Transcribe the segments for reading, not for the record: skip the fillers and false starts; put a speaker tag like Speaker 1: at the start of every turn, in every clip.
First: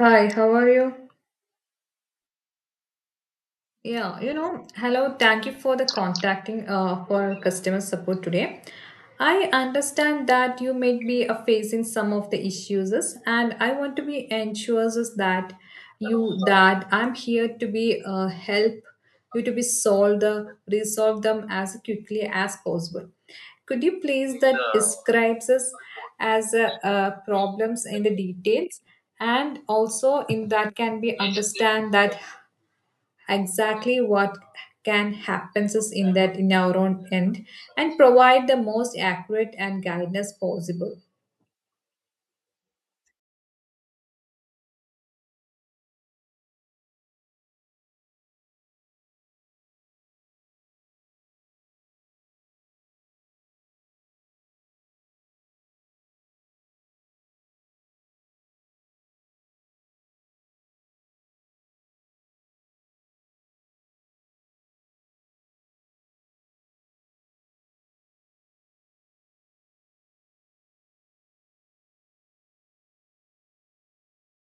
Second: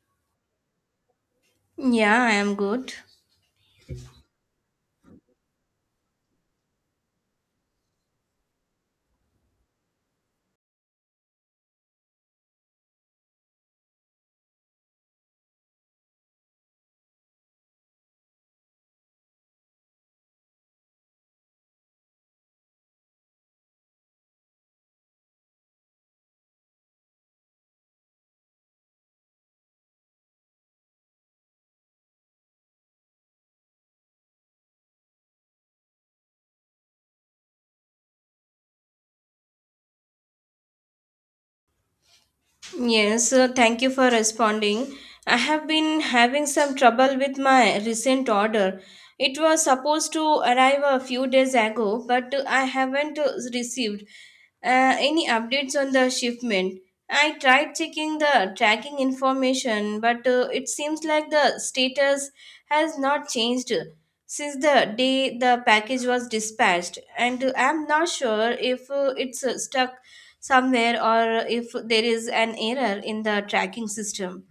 Speaker 1: Hi, how are you?
Speaker 2: Yeah, I am good.
Speaker 1: Yeah, you know, hello, thank you for the contacting for customer support today. I understand that you may be facing some of the issues and I want to be ensures is that you that I'm here to be help you to be solve the resolve them as quickly as possible. Could you please that describes us as problems in the details and also in that can be understand that exactly what can happen is in that in our own end and provide the most accurate and guidance possible.
Speaker 2: Yes, thank you for responding. I have been having some trouble with my recent order. It was supposed to arrive a few days ago, but I haven't received． Any updates on the shipment? I tried checking the tracking information, but it seems like the status has not changed since the day the package was dispatched, and I'm not sure if it's stuck somewhere or if there is an error in the tracking system.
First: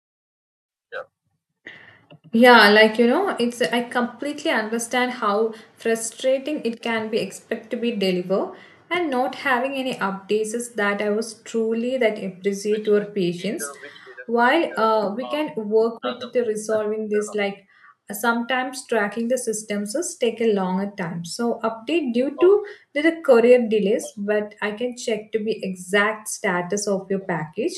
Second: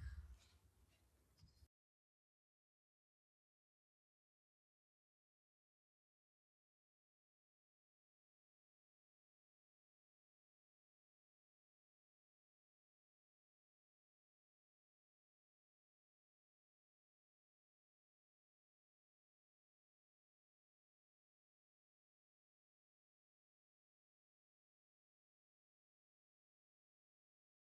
Speaker 1: Yeah, like you know, it's I completely understand how frustrating it can be expect to be deliver and not having any updates is that I was truly that appreciate your patience. While we can work with the resolving this, like sometimes tracking the systems is take a longer time. So update due to the courier delays, but I can check to be exact status of your package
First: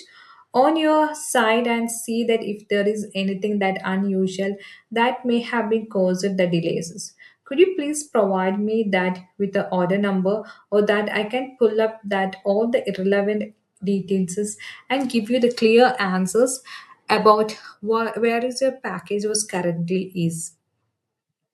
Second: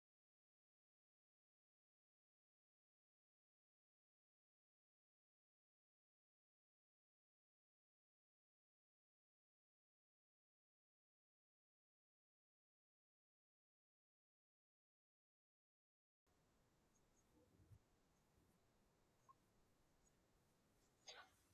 Speaker 1: on your side and see that if there is anything that unusual that may have been caused the delays. Could you please provide me that with the order number or that I can pull up that all the irrelevant details and give you the clear answers about where is your package was currently is?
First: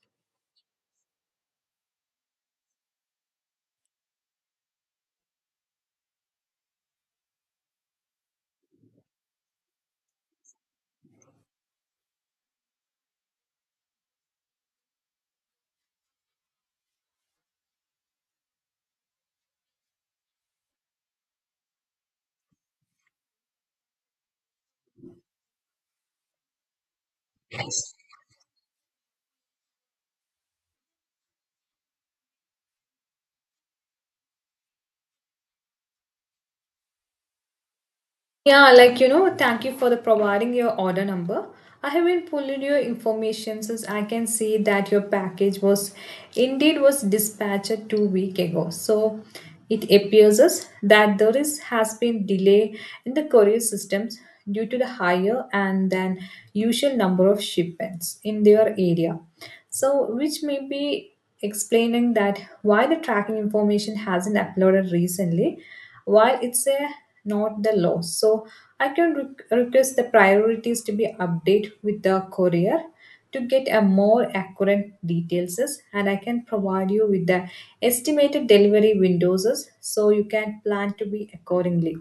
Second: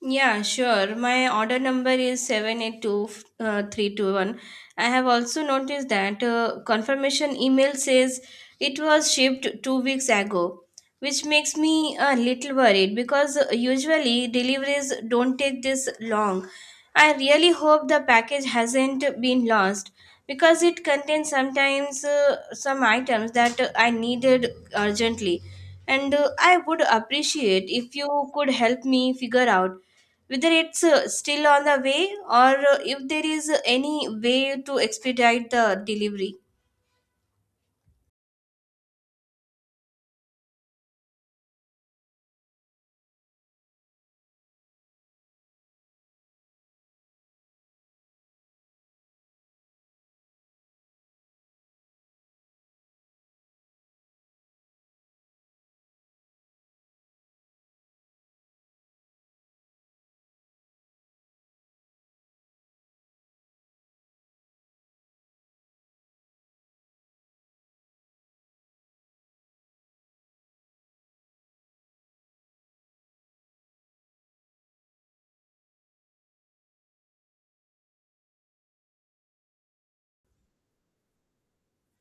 Speaker 2: Yeah, sure. My order number is 782321. I have also noticed that confirmation email says it was shipped 2 weeks ago, which makes me a little worried because usually deliveries don't take this long. I really hope the package hasn't been lost because it contains sometimes some items that I needed urgently. And I would appreciate if you could help me figure out whether it's still on the way or if there is any way to expedite the delivery.
Speaker 1: Yeah, like you know, thank you for the providing your order number. I have been pulling your information since I can see that your package was indeed was dispatched 2 week ago. So it appears us that there is has been delay in the courier systems due to the higher and than usual number of shipments in their area. So which may be explaining that why the tracking information hasn't uploaded recently while it's a not the law. So I can request the priorities to be updated with the courier to get a more accurate details and I can provide you with the estimated delivery windows so you can plan to be accordingly.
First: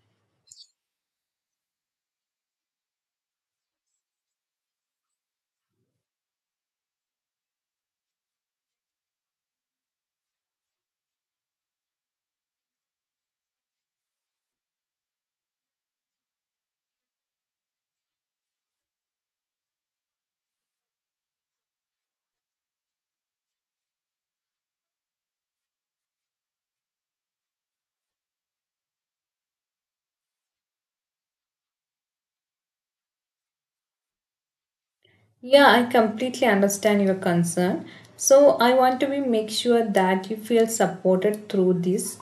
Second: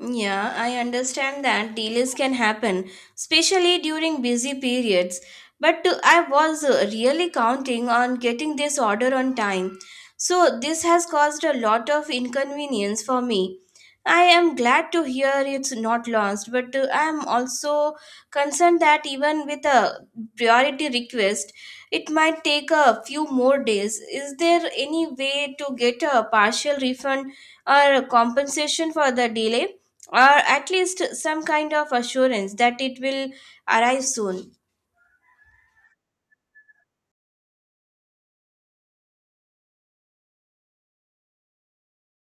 Speaker 2: Yeah, I understand that delays can happen, especially during busy periods. But I was really counting on getting this order on time. So, this has caused a lot of inconvenience for me. I am glad to hear it's not lost, but I am also concerned that even with a priority request, it might take a few more days. Is there any way to get a partial refund or compensation for the delay, or at least some kind of assurance that it will arrive soon?
Speaker 1: Yeah, I completely understand your concern. So I want to be make sure that you feel supported through this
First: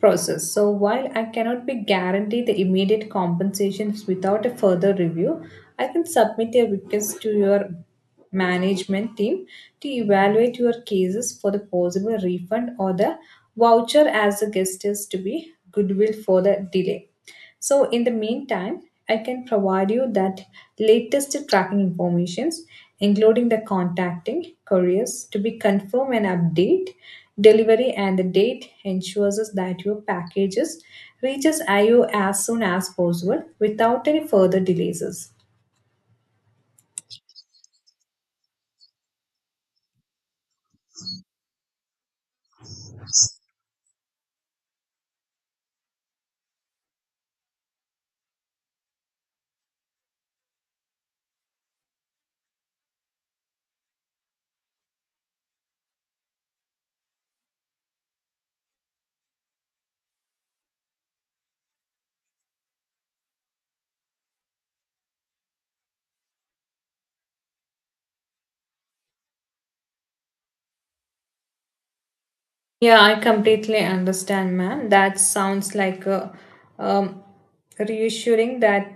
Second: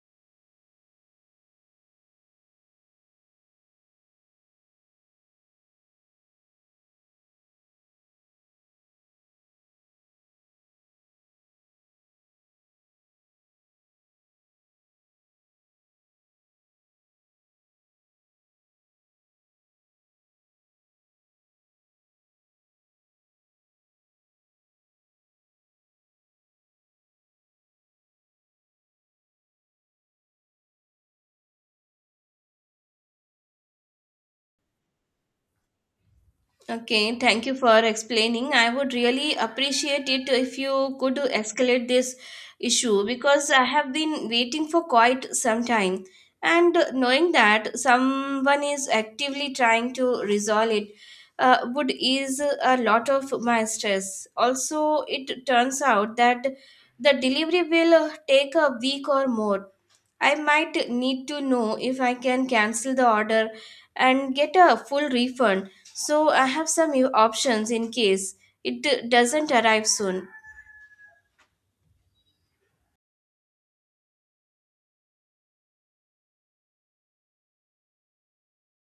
Speaker 1: process. So while I cannot be guaranteed the immediate compensations without a further review, I can submit a request to your management team to evaluate your cases for the possible refund or the voucher as the guest is to be goodwill for the delay. So in the meantime, I can provide you that latest tracking informations, including the contacting couriers to be confirm and update delivery and the date ensures us that your packages reaches IO as soon as possible without any further delays.
Speaker 2: Okay, thank you for explaining. I would really appreciate it if you could escalate this issue because I have been waiting for quite some time. And knowing that someone is actively trying to resolve it would ease a lot of my stress. Also, it turns out that the delivery will take a week or more. I might need to know if I can cancel the order and get a full refund so I have some new options in case it doesn't arrive soon.
Speaker 1: Yeah, I completely understand, ma'am. That sounds like a um, reassuring that,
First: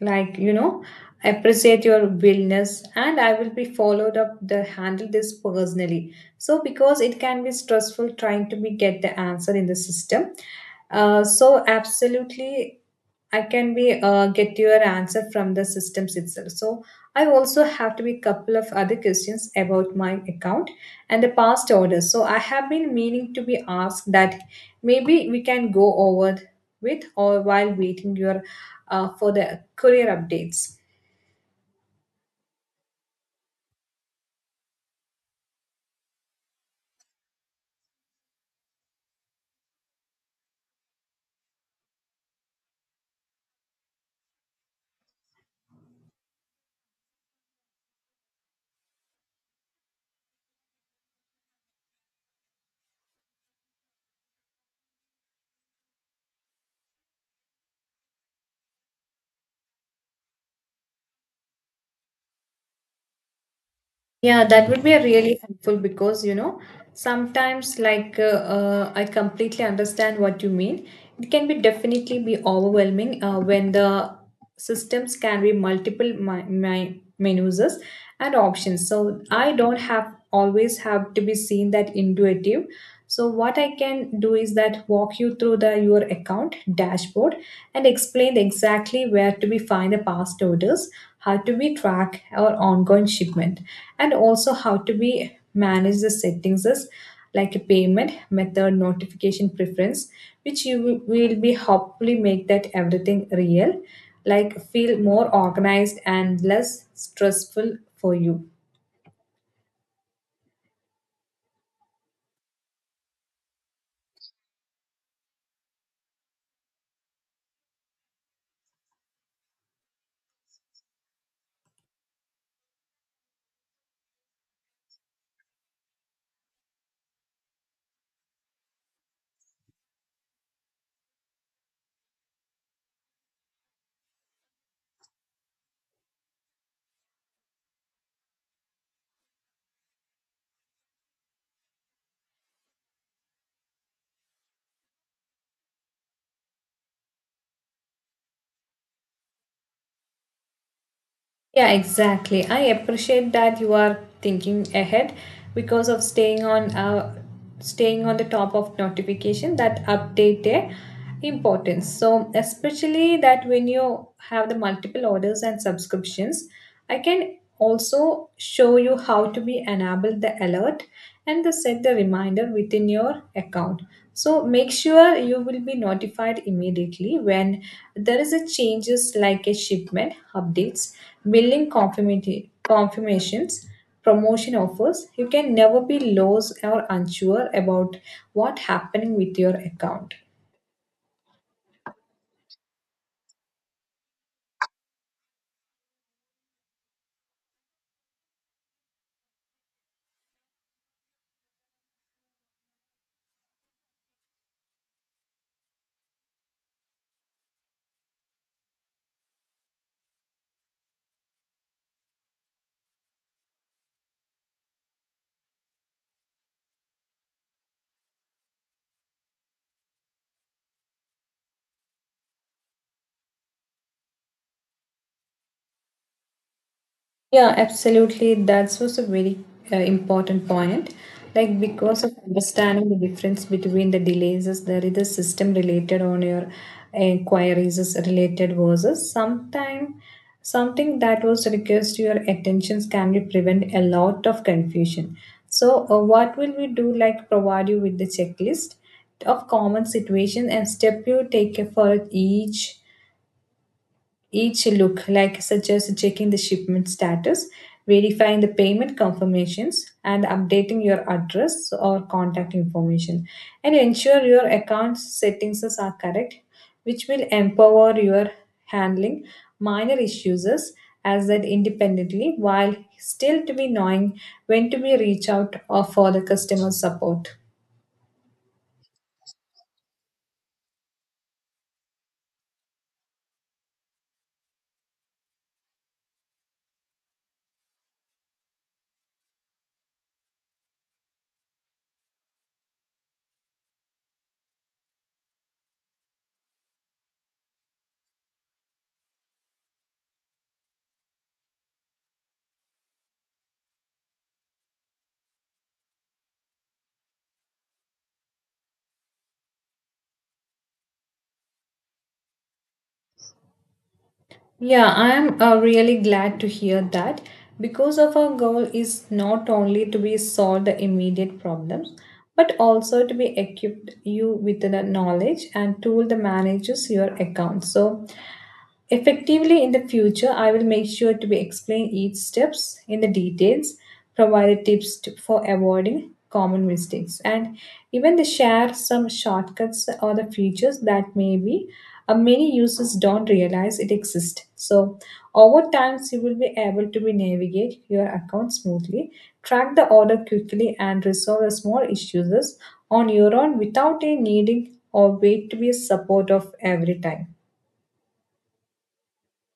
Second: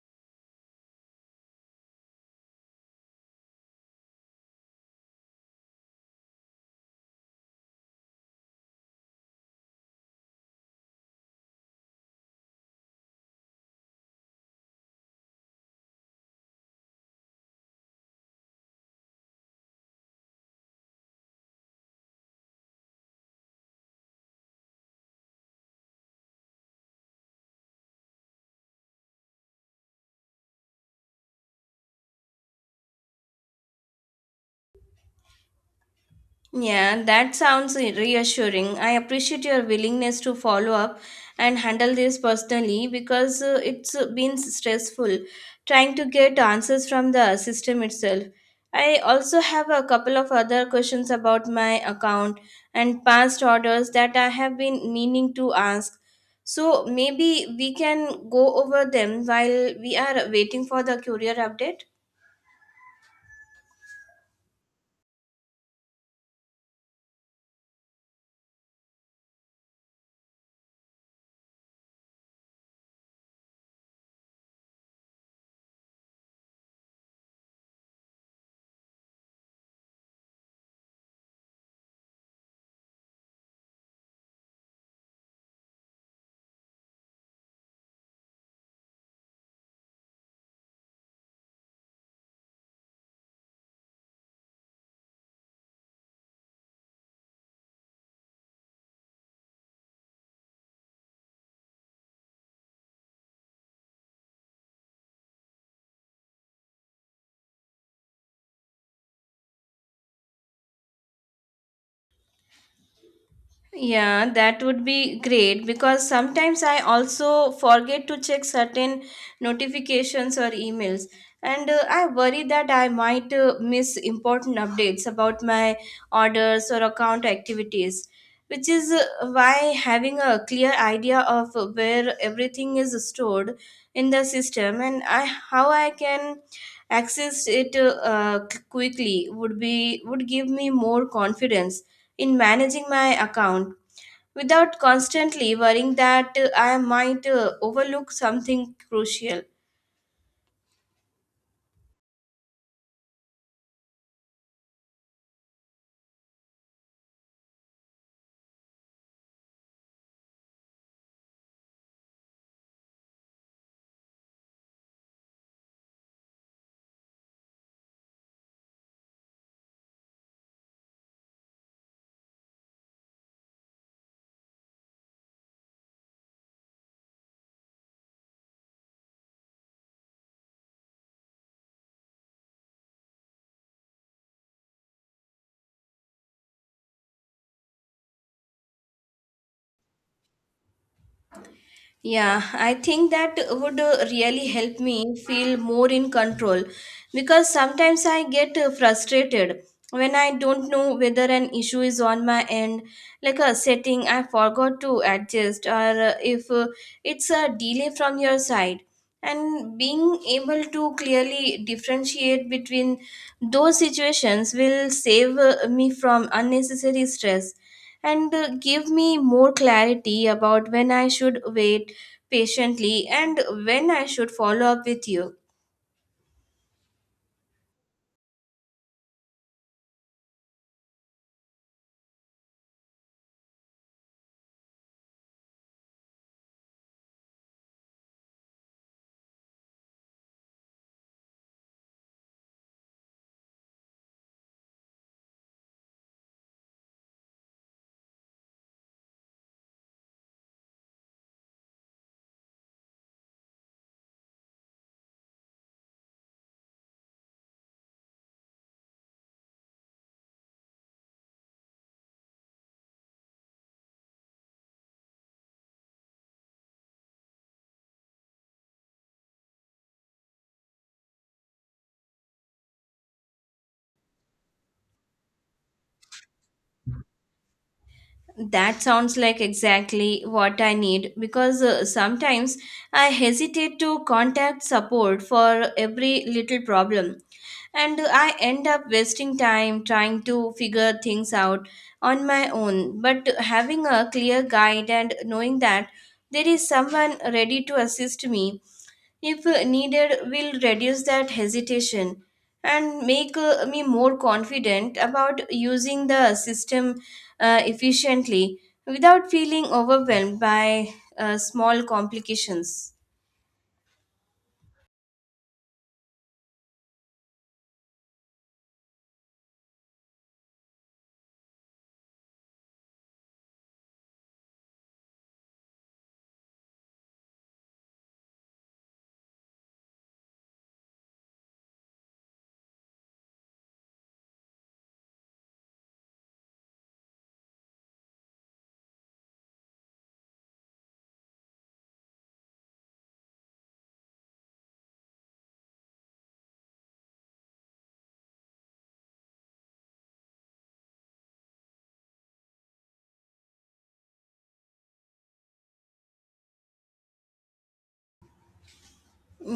Speaker 1: like you know, appreciate your willingness and I will be followed up the handle this personally so because it can be stressful trying to be get the answer in the system. So absolutely I can be get your answer from the systems itself. So I also have to be couple of other questions about my account and the past orders, so I have been meaning to be asked that maybe we can go over with or while waiting your for the career updates.
Speaker 2: Yeah, that sounds reassuring. I appreciate your willingness to follow up and handle this personally because it's been stressful trying to get answers from the system itself. I also have a couple of other questions about my account and past orders that I have been meaning to ask. So maybe we can go over them while we are waiting for the courier update.
Speaker 1: Yeah, that would be a really helpful because you know sometimes like I completely understand what you mean. It can be definitely be overwhelming when the systems can be multiple my menus and options. So I don't have always have to be seen that intuitive. So what I can do is that walk you through the your account dashboard and explain exactly where to be find the past orders, how to be track our ongoing shipment and also how to be manage the settings is like a payment method notification preference which you will be hopefully make that everything real, like feel more organized and less stressful for you.
Speaker 2: Yeah, that would be great because sometimes I also forget to check certain notifications or emails, and I worry that I might miss important updates about my orders or account activities, which is why having a clear idea of where everything is stored in the system and how I can access it quickly would be would give me more confidence in managing my account without constantly worrying that I might overlook something crucial.
Speaker 1: Yeah, exactly. I appreciate that you are thinking ahead because of staying on staying on the top of notification that update their importance. So especially that when you have the multiple orders and subscriptions, I can also show you how to be enable the alert and the set the reminder within your account. So make sure you will be notified immediately when there is a changes like a shipment, updates, billing confirmations, promotion offers. You can never be lost or unsure about what happening with your account.
Speaker 2: Yeah, I think that would really help me feel more in control because sometimes I get frustrated when I don't know whether an issue is on my end, like a setting I forgot to adjust, or if it's a delay from your side. And being able to clearly differentiate between those situations will save me from unnecessary stress and give me more clarity about when I should wait patiently and when I should follow up with you.
Speaker 1: Yeah, absolutely. That was a very important point. Like because of understanding the difference between the delays, is there is a system related on your inquiries is related versus sometime something that was requires to your attentions can be prevent a lot of confusion. So what will we do? Like provide you with the checklist of common situation and step you take for each look like such as checking the shipment status, verifying the payment confirmations, and updating your address or contact information. And ensure your account settings are correct, which will empower your handling minor issues as that independently while still to be knowing when to be reach out or for the customer support.
Speaker 2: That sounds like exactly what I need because sometimes I hesitate to contact support for every little problem and I end up wasting time trying to figure things out on my own. But having a clear guide and knowing that there is someone ready to assist me if needed, will reduce that hesitation and make me more confident about using the system efficiently without feeling overwhelmed by small complications.
Speaker 1: Yeah, I'm really glad to hear that because of our goal is not only to be solve the immediate problems but also to be equipped you with the knowledge and tool to manages your account. So effectively, in the future, I will make sure to be explain each steps in the details, provide tips to, for avoiding common mistakes, and even they share some shortcuts or the features that maybe many users don't realize it exists. So, over time, you will be able to be navigate your account smoothly, track the order quickly, and resolve the small issues on your own without a needing or wait to be support of every time.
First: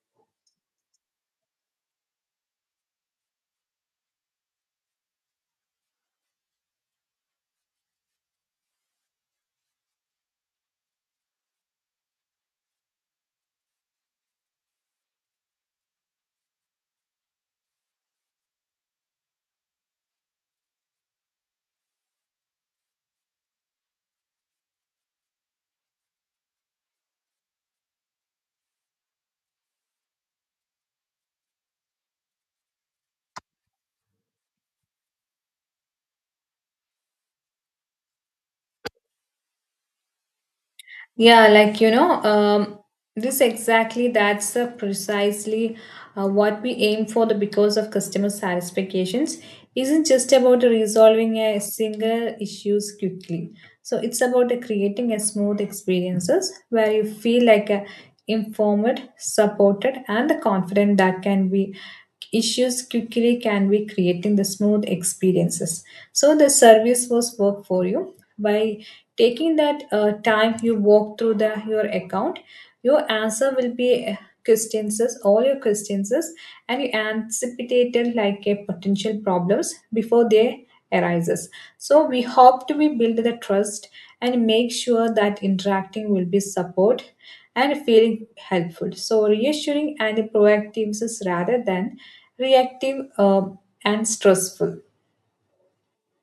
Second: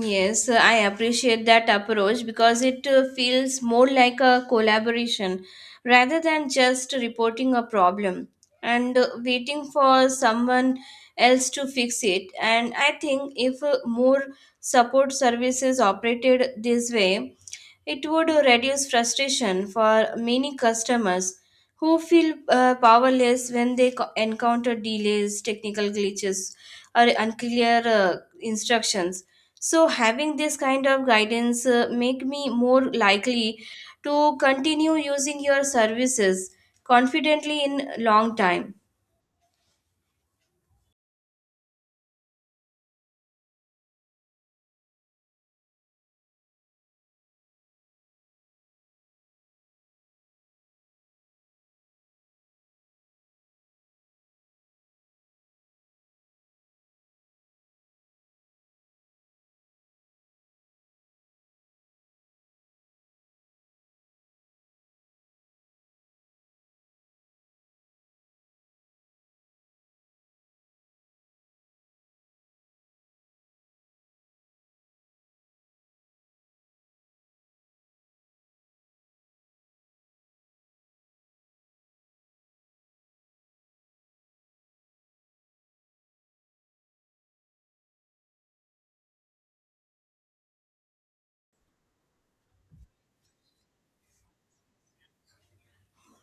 Speaker 2: Yes, I appreciate that approach because it feels more like a collaboration rather than just reporting a problem and waiting for someone else to fix it. And I think if more support services operated this way, it would reduce frustration for many customers who feel powerless when they encounter delays, technical glitches, or unclear instructions. So, having this kind of guidance make me more likely to continue using your services confidently in long time.
Speaker 1: Yeah, like you know, this exactly that's precisely what we aim for. The because of customer satisfactions isn't just about resolving a single issues quickly. So it's about creating a smooth experiences where you feel like informed, supported, and the confident that can be issues quickly can be creating the smooth experiences. So the service was work for you by taking that time you walk through the your account, your answer will be questions all your questions and you anticipated like a potential problems before they arises. So we hope to be build the trust and make sure that interacting will be support and feeling helpful, so reassuring and proactive is rather than reactive and stressful.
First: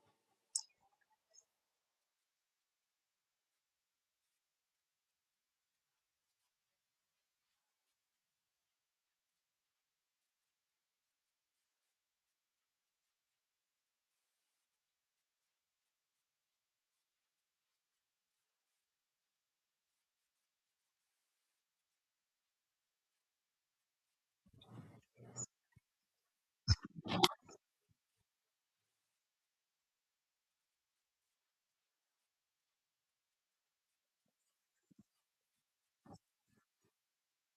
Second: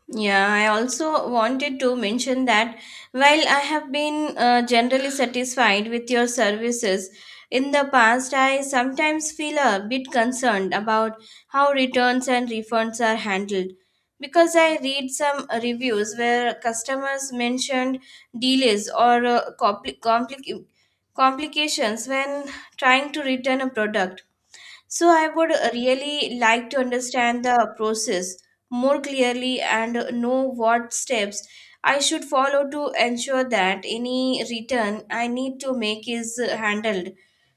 Speaker 2: Yeah, I also wanted to mention that while I have been generally satisfied with your services in the past, I sometimes feel a bit concerned about how returns and refunds are handled because I read some reviews where customers mentioned delays or complications when trying to return a product, so I would really like to understand the process more clearly and know what steps I should follow to ensure that any return I need to make is handled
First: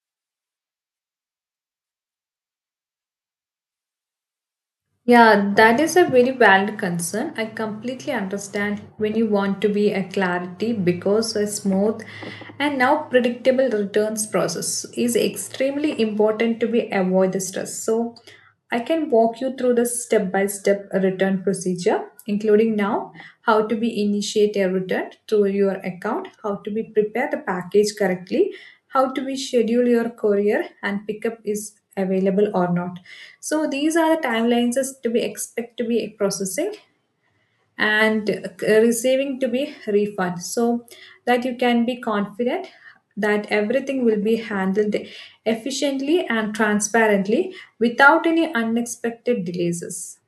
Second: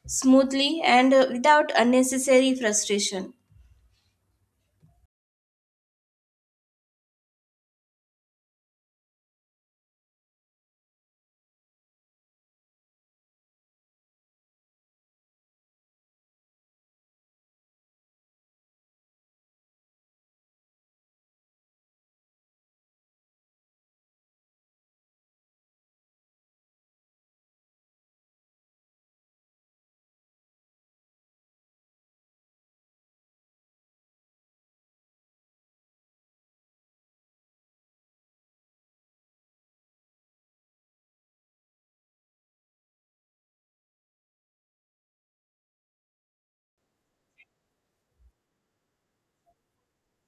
Speaker 2: smoothly and without unnecessary frustration.
Speaker 1: Yeah, that is a very valid concern. I completely understand when you want to be a clarity because a smooth and now predictable returns process is extremely important to be avoid the stress. So I can walk you through the step by step return procedure, including now how to be initiate a return through your account, how to be prepare the package correctly, how to be schedule your courier and pickup is available or not, so these are the timelines is to be expect to be processing and receiving to be refund so that you can be confident that everything will be handled efficiently and transparently without any unexpected delays.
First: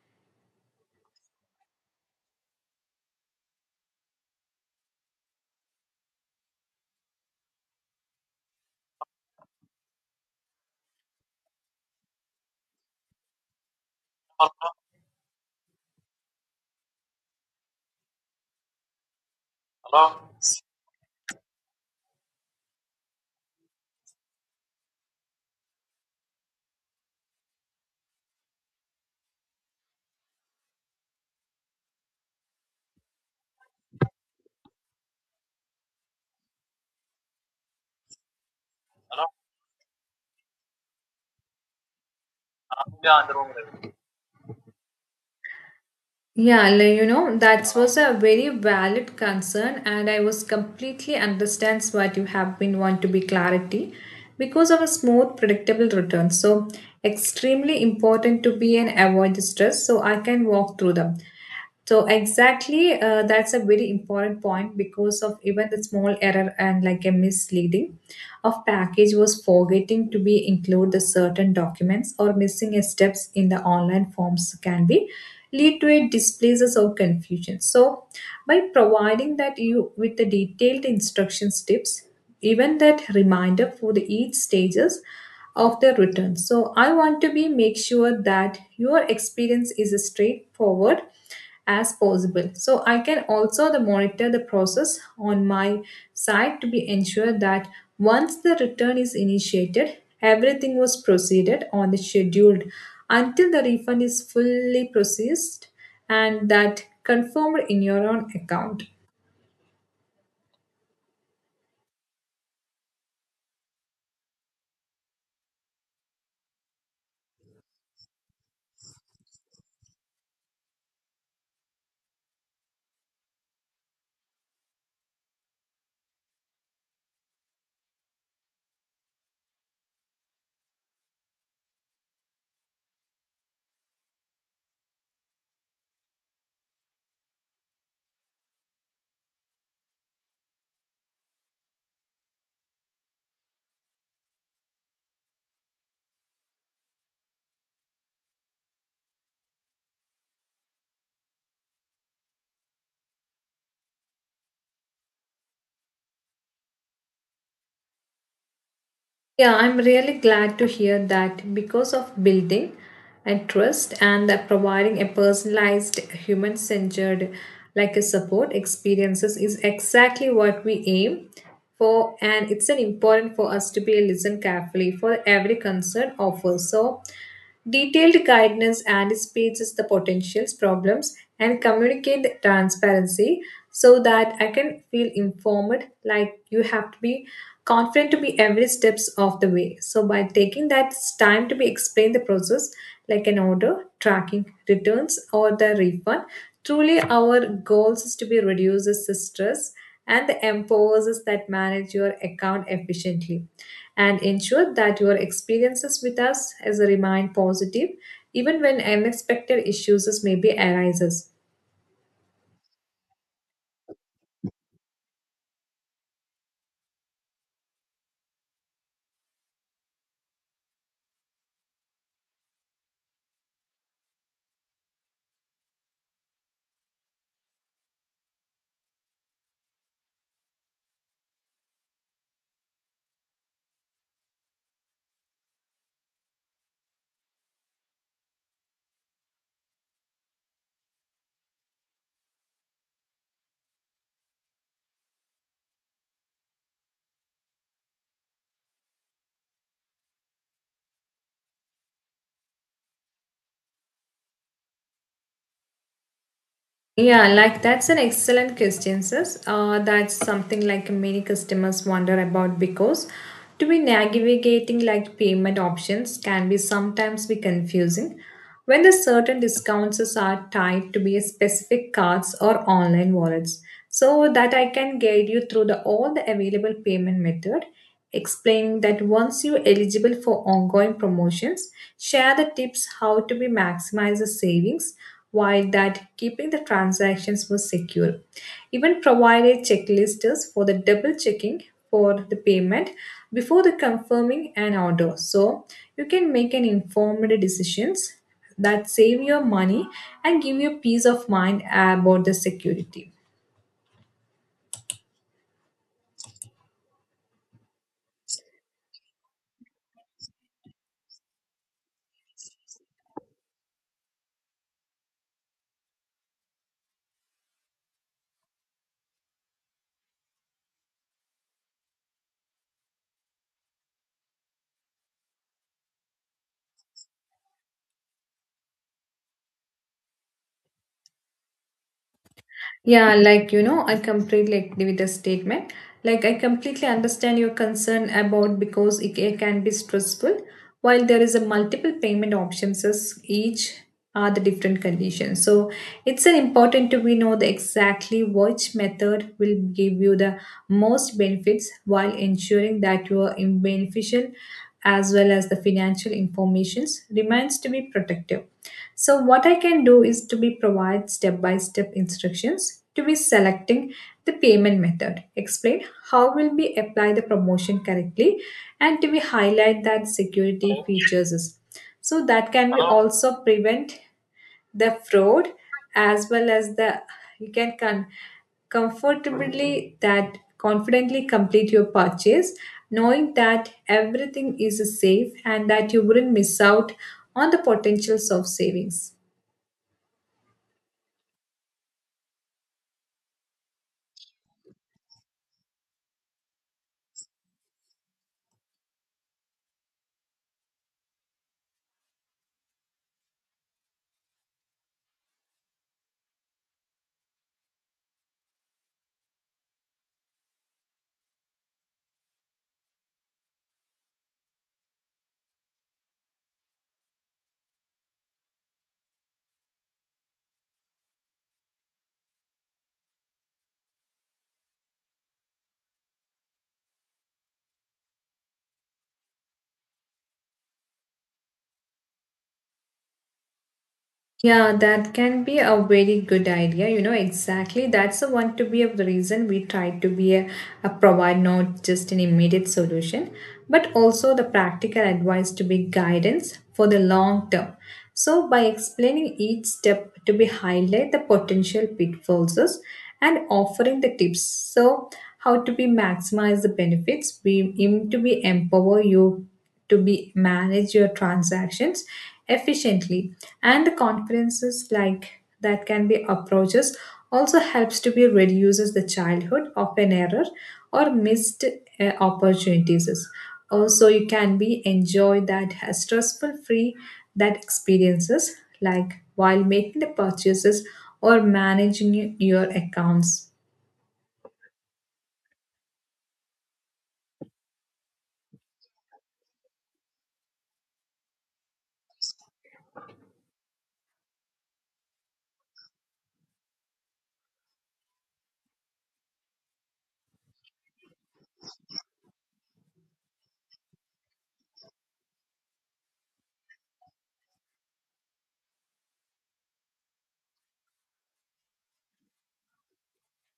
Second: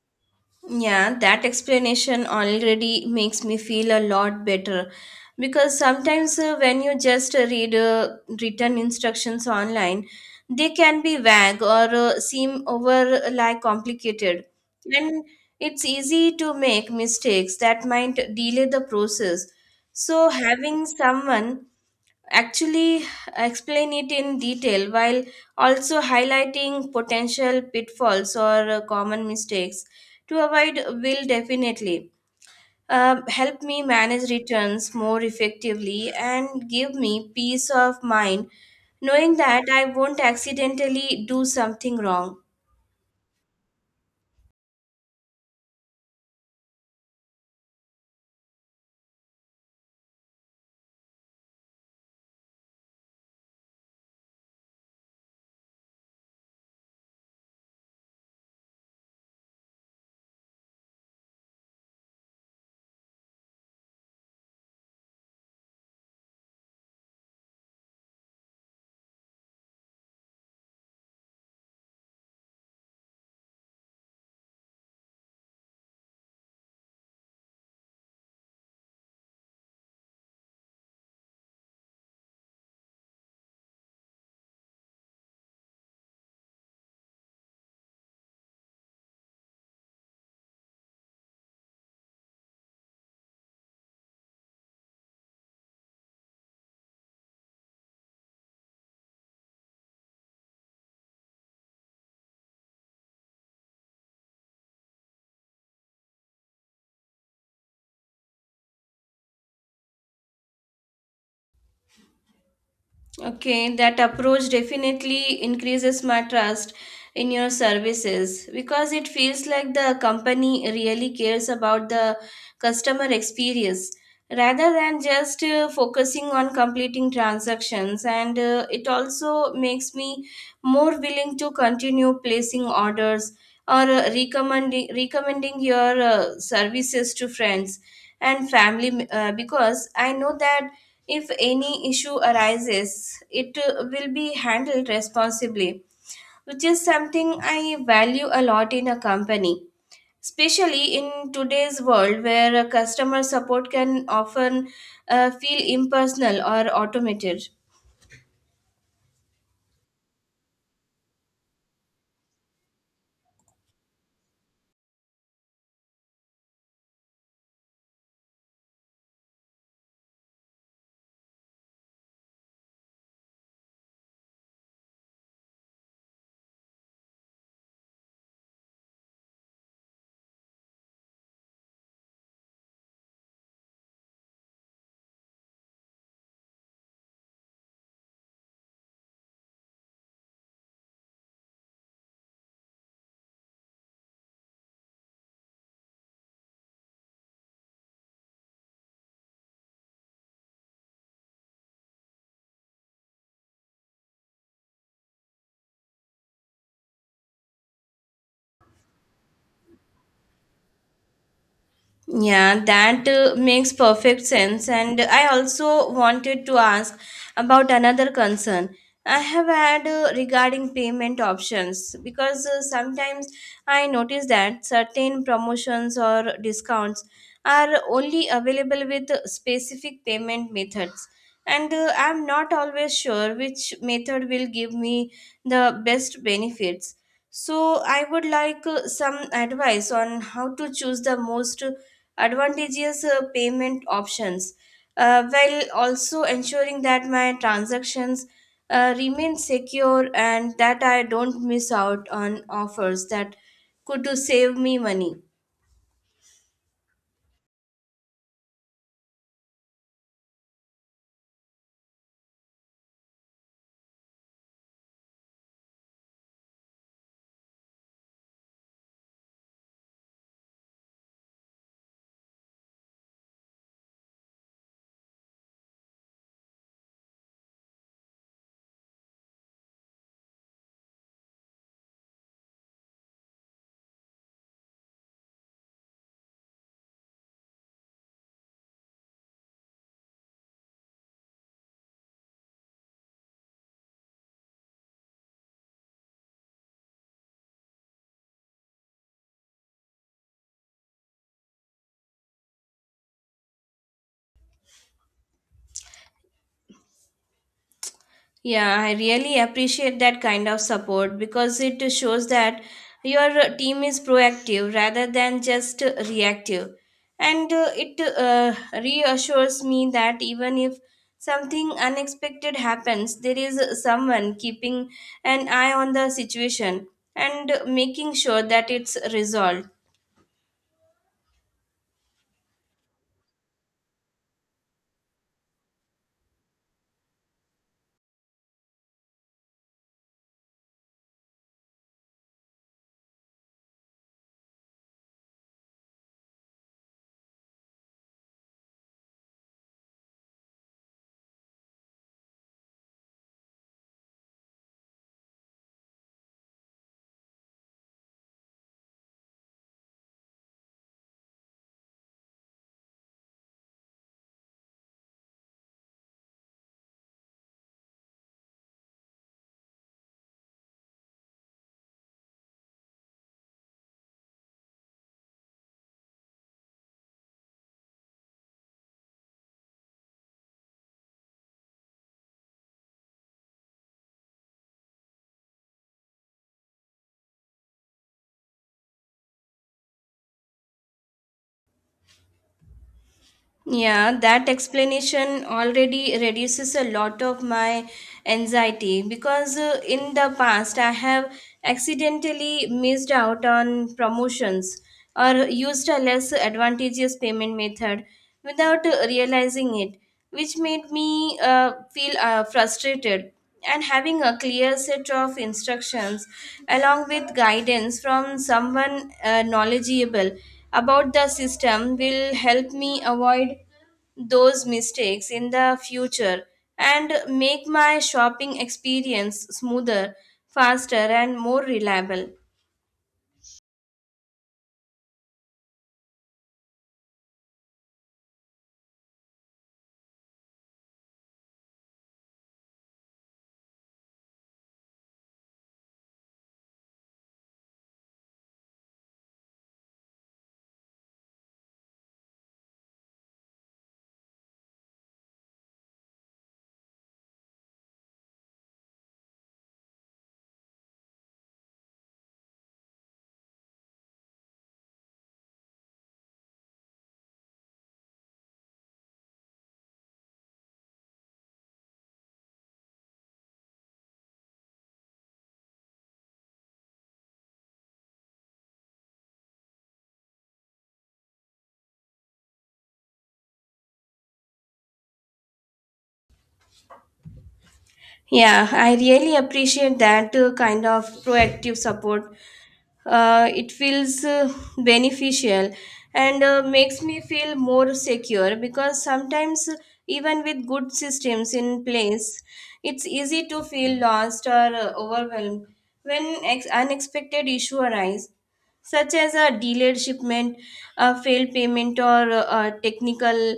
Speaker 2: Yeah, that explanation already makes me feel a lot better because sometimes when you just read written instructions online, they can be vague or seem over like complicated. And it's easy to make mistakes that might delay the process. So having someone actually explain it in detail while also highlighting potential pitfalls or common mistakes to avoid will definitely help me manage returns more effectively and give me peace of mind knowing that I won't accidentally do something wrong.
Speaker 1: Yeah, like, you know, that was a very valid concern, and I was completely understands what you have been want to be clarity because of a smooth, predictable return. So extremely important to be and avoid the stress, so I can walk through them. So exactly, that's a very important point because of even the small error and like a misleading of package was forgetting to be include the certain documents or missing a steps in the online forms can be lead to a displaces or confusion. So by providing that you with the detailed instructions tips, even that reminder for the each stages of the return, so I want to be make sure that your experience is straightforward as possible. So I can also the monitor the process on my side to be ensured that once the return is initiated everything was proceeded on the scheduled until the refund is fully processed and that confirmed in your own account.
Speaker 2: Okay, that approach definitely increases my trust in your services because it feels like the company really cares about the customer experience rather than just focusing on completing transactions. And it also makes me more willing to continue placing orders or recommending your services to friends and family because I know that if any issue arises, it will be handled responsibly, which is something I value a lot in a company, especially in today's world where customer support can often feel impersonal or automated.
Speaker 1: Yeah, I'm really glad to hear that because of building and trust and that providing a personalized, human centered, like a support experiences is exactly what we aim for. And it's an important for us to be listen carefully for every concern offer. So, detailed guidance anticipates the potentials, problems, and communicate the transparency so that I can feel informed. Like you have to be confident to be every steps of the way. So by taking that time to be explain the process, like an order, tracking, returns, or the refund, truly our goals is to be reduces the stress and the empowers us that manage your account efficiently and ensure that your experiences with us as a remain positive even when unexpected issues may be arises.
Speaker 2: Yeah, that makes perfect sense. And I also wanted to ask about another concern I have had regarding payment options because sometimes I notice that certain promotions or discounts are only available with specific payment methods. And I'm not always sure which method will give me the best benefits, so I would like some advice on how to choose the most advantageous payment options while also ensuring that my transactions remain secure and that I don't miss out on offers that could save me money.
Speaker 1: Yeah, like that's an excellent question, sis. That's something like many customers wonder about because to be navigating like payment options can be sometimes be confusing when the certain discounts are tied to be a specific cards or online wallets. So that I can guide you through the all the available payment method, explaining that once you're eligible for ongoing promotions, share the tips how to be maximize the savings while that keeping the transactions was secure. Even provided checklists for the double checking for the payment before the confirming an order. So you can make an informed decisions that save your money and give you peace of mind about the security.
Speaker 2: Yeah, I really appreciate that kind of support because it shows that your team is proactive rather than just reactive. And it reassures me that even if something unexpected happens, there is someone keeping an eye on the situation and making sure that it's resolved.
Speaker 1: Yeah, I completely agree with the statement. Like I completely understand your concern about because it can be stressful. While there is a multiple payment options, as each are the different conditions. So it's an important to we know the exactly which method will give you the most benefits while ensuring that your beneficial as well as the financial informations remains to be protected. So what I can do is to be provide step-by-step instructions to be selecting the payment method. Explain how will we apply the promotion correctly and to be highlight that security features. So that can be also prevent the fraud as well as the you can con- comfortably that confidently complete your purchase, knowing that everything is safe and that you wouldn't miss out on the potentials of savings.
Speaker 2: Yeah, that explanation already reduces a lot of my anxiety because in the past I have accidentally missed out on promotions or used a less advantageous payment method without realizing it, which made me feel frustrated. And having a clear set of instructions along with guidance from someone knowledgeable about the system will help me avoid those mistakes in the future and make my shopping experience smoother, faster, and more reliable.
Speaker 1: Yeah, that can be a very good idea. You know, exactly. That's the one to be of the reason we try to be a provide not just an immediate solution, but also the practical advice to be guidance for the long term. So by explaining each step to be highlight the potential pitfalls and offering the tips. So how to be maximize the benefits, we aim to be empower you to be manage your transactions efficiently and the conferences like that can be approaches also helps to be reduces the childhood of an error or missed opportunities, also you can be enjoy that stressful free that experiences like while making the purchases or managing your accounts.
Speaker 2: Yeah, I really appreciate that kind of proactive support. It feels beneficial and makes me feel more secure because sometimes, even with good systems in place, it's easy to feel lost or overwhelmed when unexpected issue arise such as a delayed shipment, a failed payment, or a technical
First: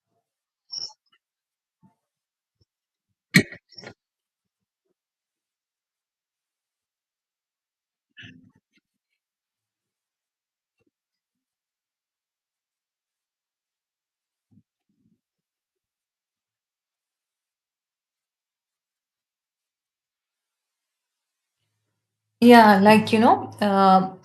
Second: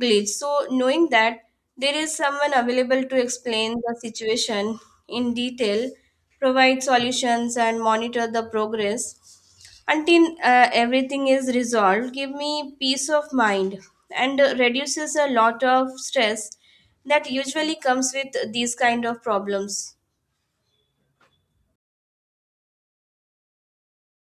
Speaker 2: glitch. So, knowing that there is someone available to explain the situation in detail, provide solutions, and monitor the progress until everything is resolved, give me peace of mind and reduces a lot of stress that usually comes with these kind of problems.
Speaker 1: Yeah, um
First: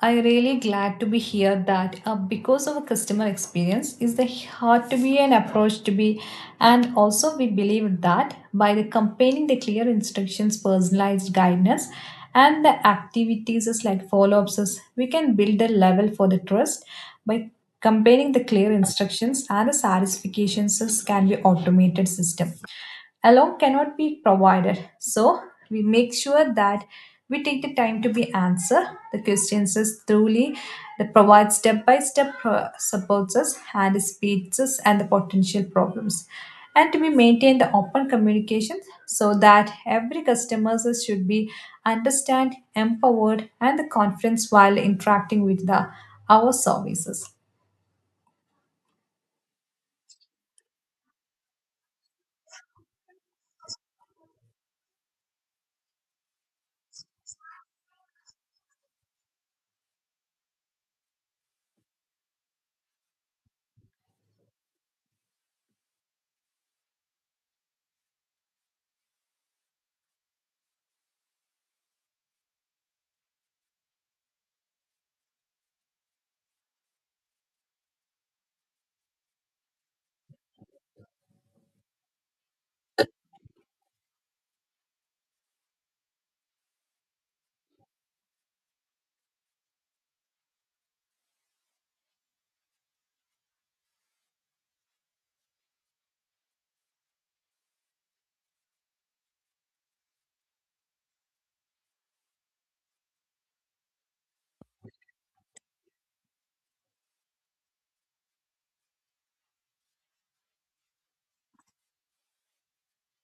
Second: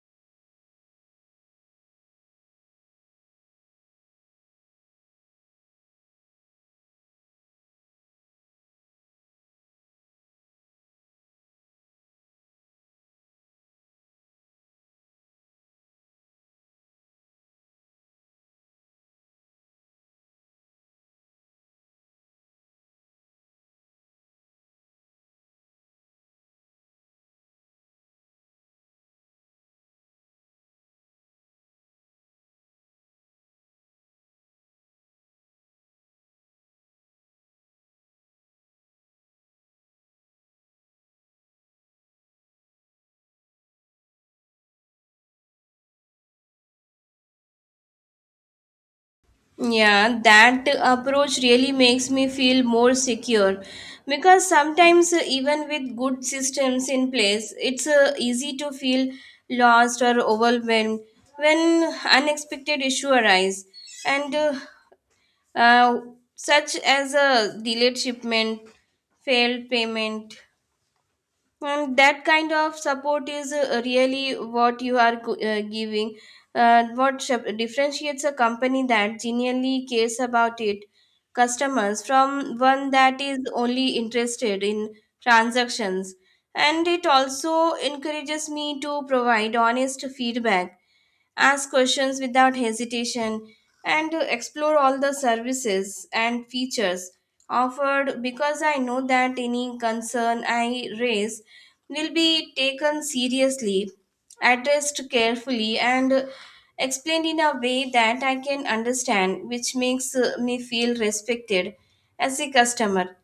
Speaker 1: I really glad to be here that because of a customer experience is the hard to be an approach to be, and also we believe that by the comparing the clear instructions personalized guidance and the activities is like follow-ups is, we can build a level for the trust by comparing the clear instructions and the satisfactions is can be automated system alone cannot be provided. So we make sure that we take the time to be answer the questions as thoroughly, that provides step by step supports us and speeds us and the potential problems, and we maintain the open communication so that every customer should be understand empowered and the confidence while interacting with the our services.
Speaker 2: Yeah, that approach really makes me feel more secure because sometimes, even with good systems in place, it's easy to feel lost or overwhelmed when unexpected issue arise and uh, such as a delayed shipment, failed payment, and that kind of support is really what you are giving. What differentiates a company that genuinely cares about its customers from one that is only interested in transactions. And it also encourages me to provide honest feedback, ask questions without hesitation, and to explore all the services and features offered because I know that any concern I raise will be taken seriously, addressed carefully, and explained in a way that I can understand, which makes me feel respected as a customer.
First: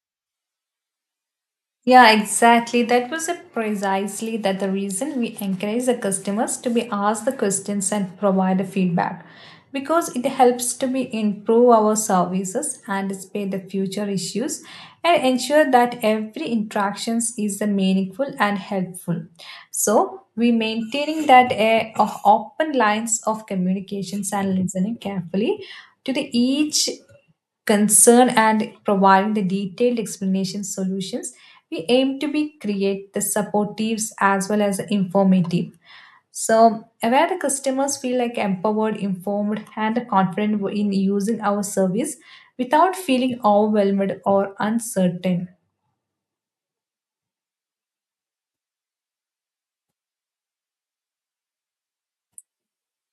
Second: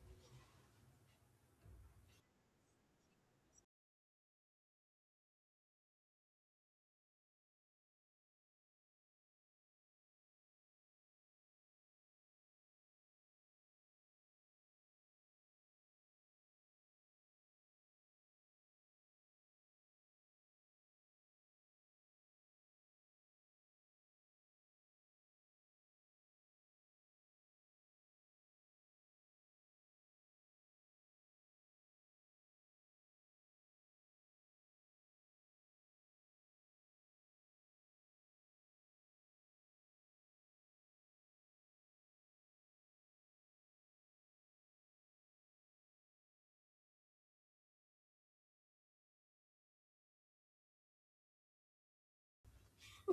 Speaker 1: Yeah, exactly. That was it precisely that the reason we encourage the customers to be asked the questions and provide the feedback, because it helps to be improve our services, anticipate the future issues, and ensure that every interactions is the meaningful and helpful. So we maintaining that a of open lines of communications and listening carefully to the each concern and providing the detailed explanation solutions, we aim to be create the supportives as well as the informative, so where the customers feel like empowered informed and confident in using our service without feeling overwhelmed or uncertain.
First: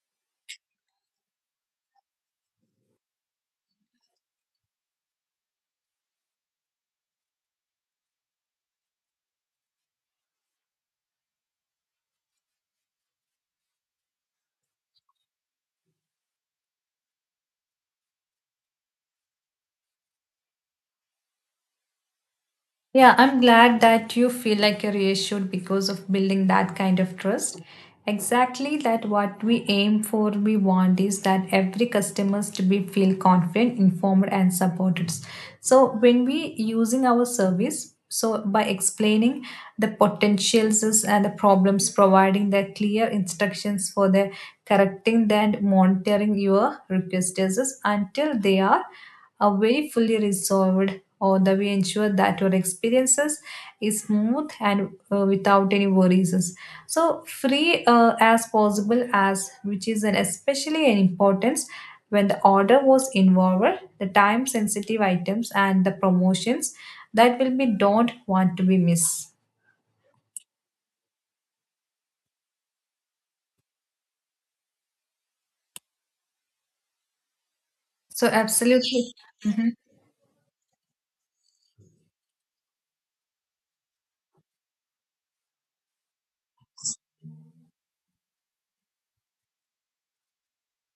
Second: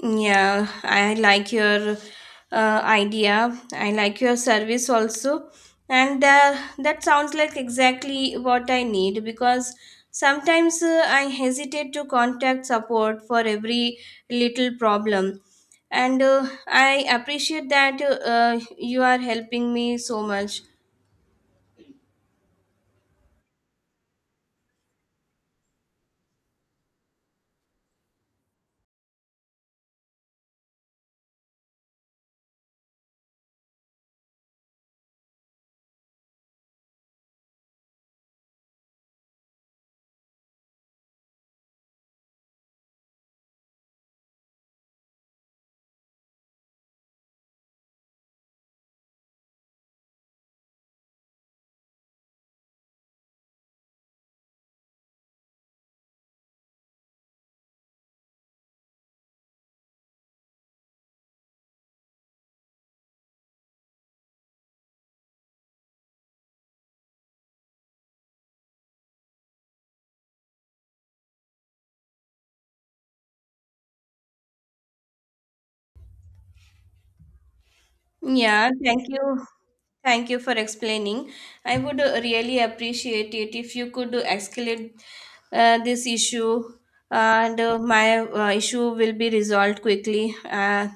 Speaker 2: Yeah, I like your idea. I like your service also. And that sounds like exactly what I need because sometimes I hesitate to contact support for every little problem. And I appreciate that you are helping me so much.
Speaker 1: Yeah, I'm glad that you feel like you're reassured because of building that kind of trust. Exactly that what we aim for, we want is that every customers to be feel confident, informed and supported. So when we using our service, so by explaining the potentials and the problems, providing the clear instructions for the correcting and monitoring your requests until they are very fully resolved or the way ensure that your experiences is smooth and without any worries so free as possible as, which is an especially an importance when the order was involved the time sensitive items and the promotions that will be don't want to be missed, so
Speaker 2: Yeah, thank
Speaker 1: absolutely.
Speaker 2: you.
Speaker 1: Mhm.
Speaker 2: Thank you for explaining. I would really appreciate it if you could escalate this issue, and my issue will be resolved quickly. Uh,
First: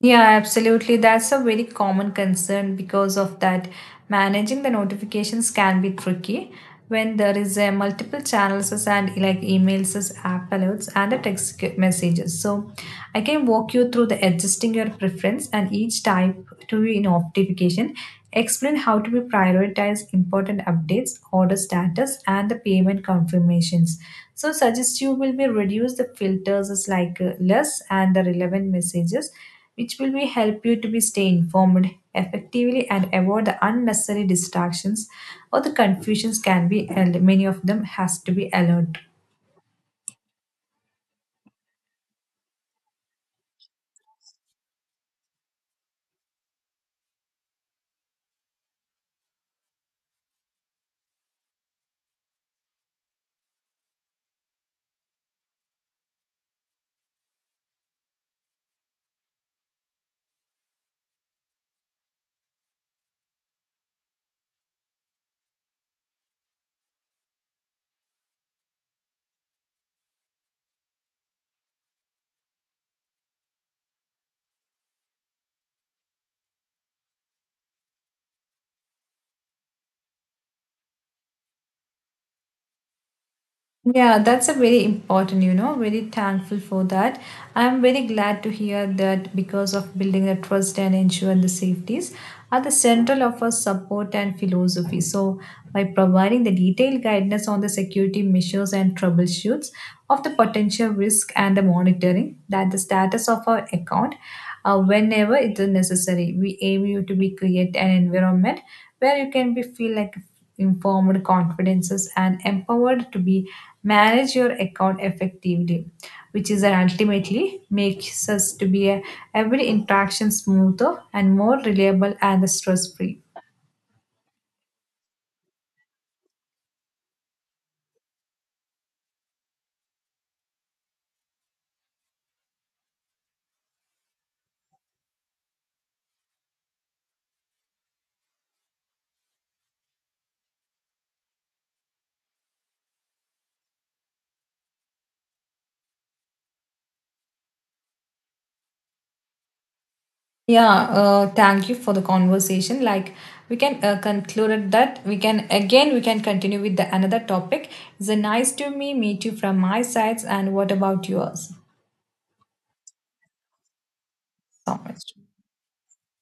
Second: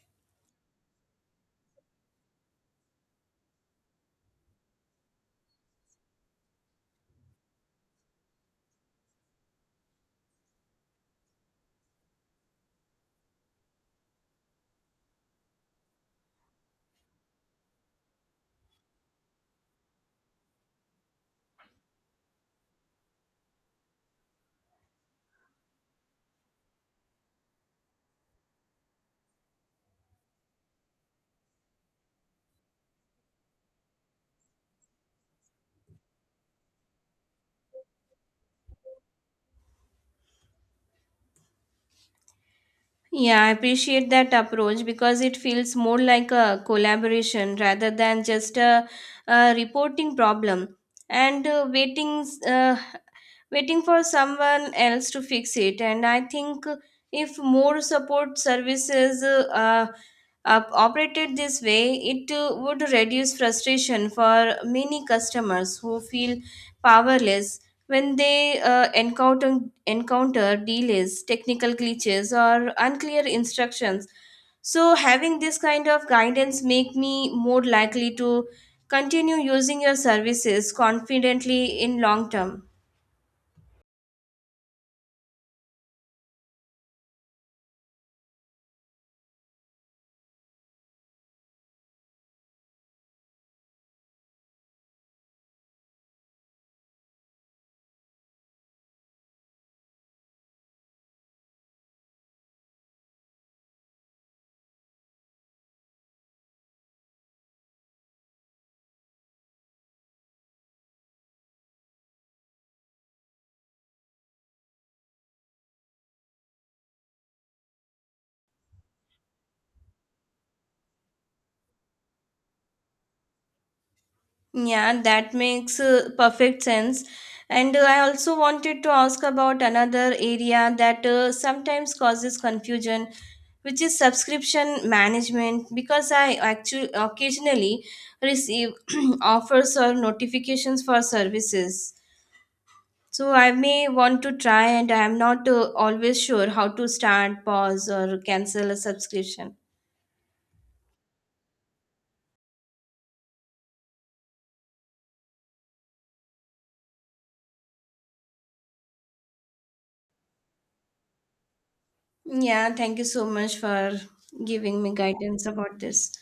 Speaker 1: Yeah, absolutely. That's a very common concern because of that. Managing the notifications can be tricky when there is a multiple channels as and like emails, as app alerts, and the text messages. So I can walk you through the adjusting your preference and each type to be notification. Explain how to be prioritize important updates, order status, and the payment confirmations. So suggest you will be reduce the filters as like less and the relevant messages, which will be help you to be stay informed effectively and avoid the unnecessary distractions or the confusions can be and many of them has to be allowed.
Speaker 2: yeah, I appreciate that approach because it feels more like a collaboration rather than just a reporting problem. And waiting for someone else to fix it. And I think if more support services operated this way, it would reduce frustration for many customers who feel powerless when they encounter delays, technical glitches, or unclear instructions. So having this kind of guidance make me more likely to continue using your services confidently in long term.
Speaker 1: Yeah, that's a very important, you know, very thankful for that. I'm very glad to hear that because of building the trust and ensuring the safeties are the central of our support and philosophy. So by providing the detailed guidance on the security measures and troubleshoots of the potential risk and the monitoring that the status of our account, whenever it is necessary, we aim you to be create an environment where you can be feel like informed confidences and empowered to be manage your account effectively, which is that ultimately makes us to be every interaction smoother and more reliable and stress free.
Speaker 2: Yeah, that makes perfect sense. And I also wanted to ask about another area that sometimes causes confusion, which is subscription management. Because I actually occasionally receive offers or notifications for services. So I may want to try, and I am not always sure how to start, pause, or cancel a subscription.
Speaker 1: Yeah, thank you for the conversation. Like we can conclude that we can continue with the another topic. It's a nice to me meet you from my sides, and what about yours?
Speaker 2: Yeah, thank you so much for
Speaker 1: So
Speaker 2: giving me
Speaker 1: much.
Speaker 2: guidance about this.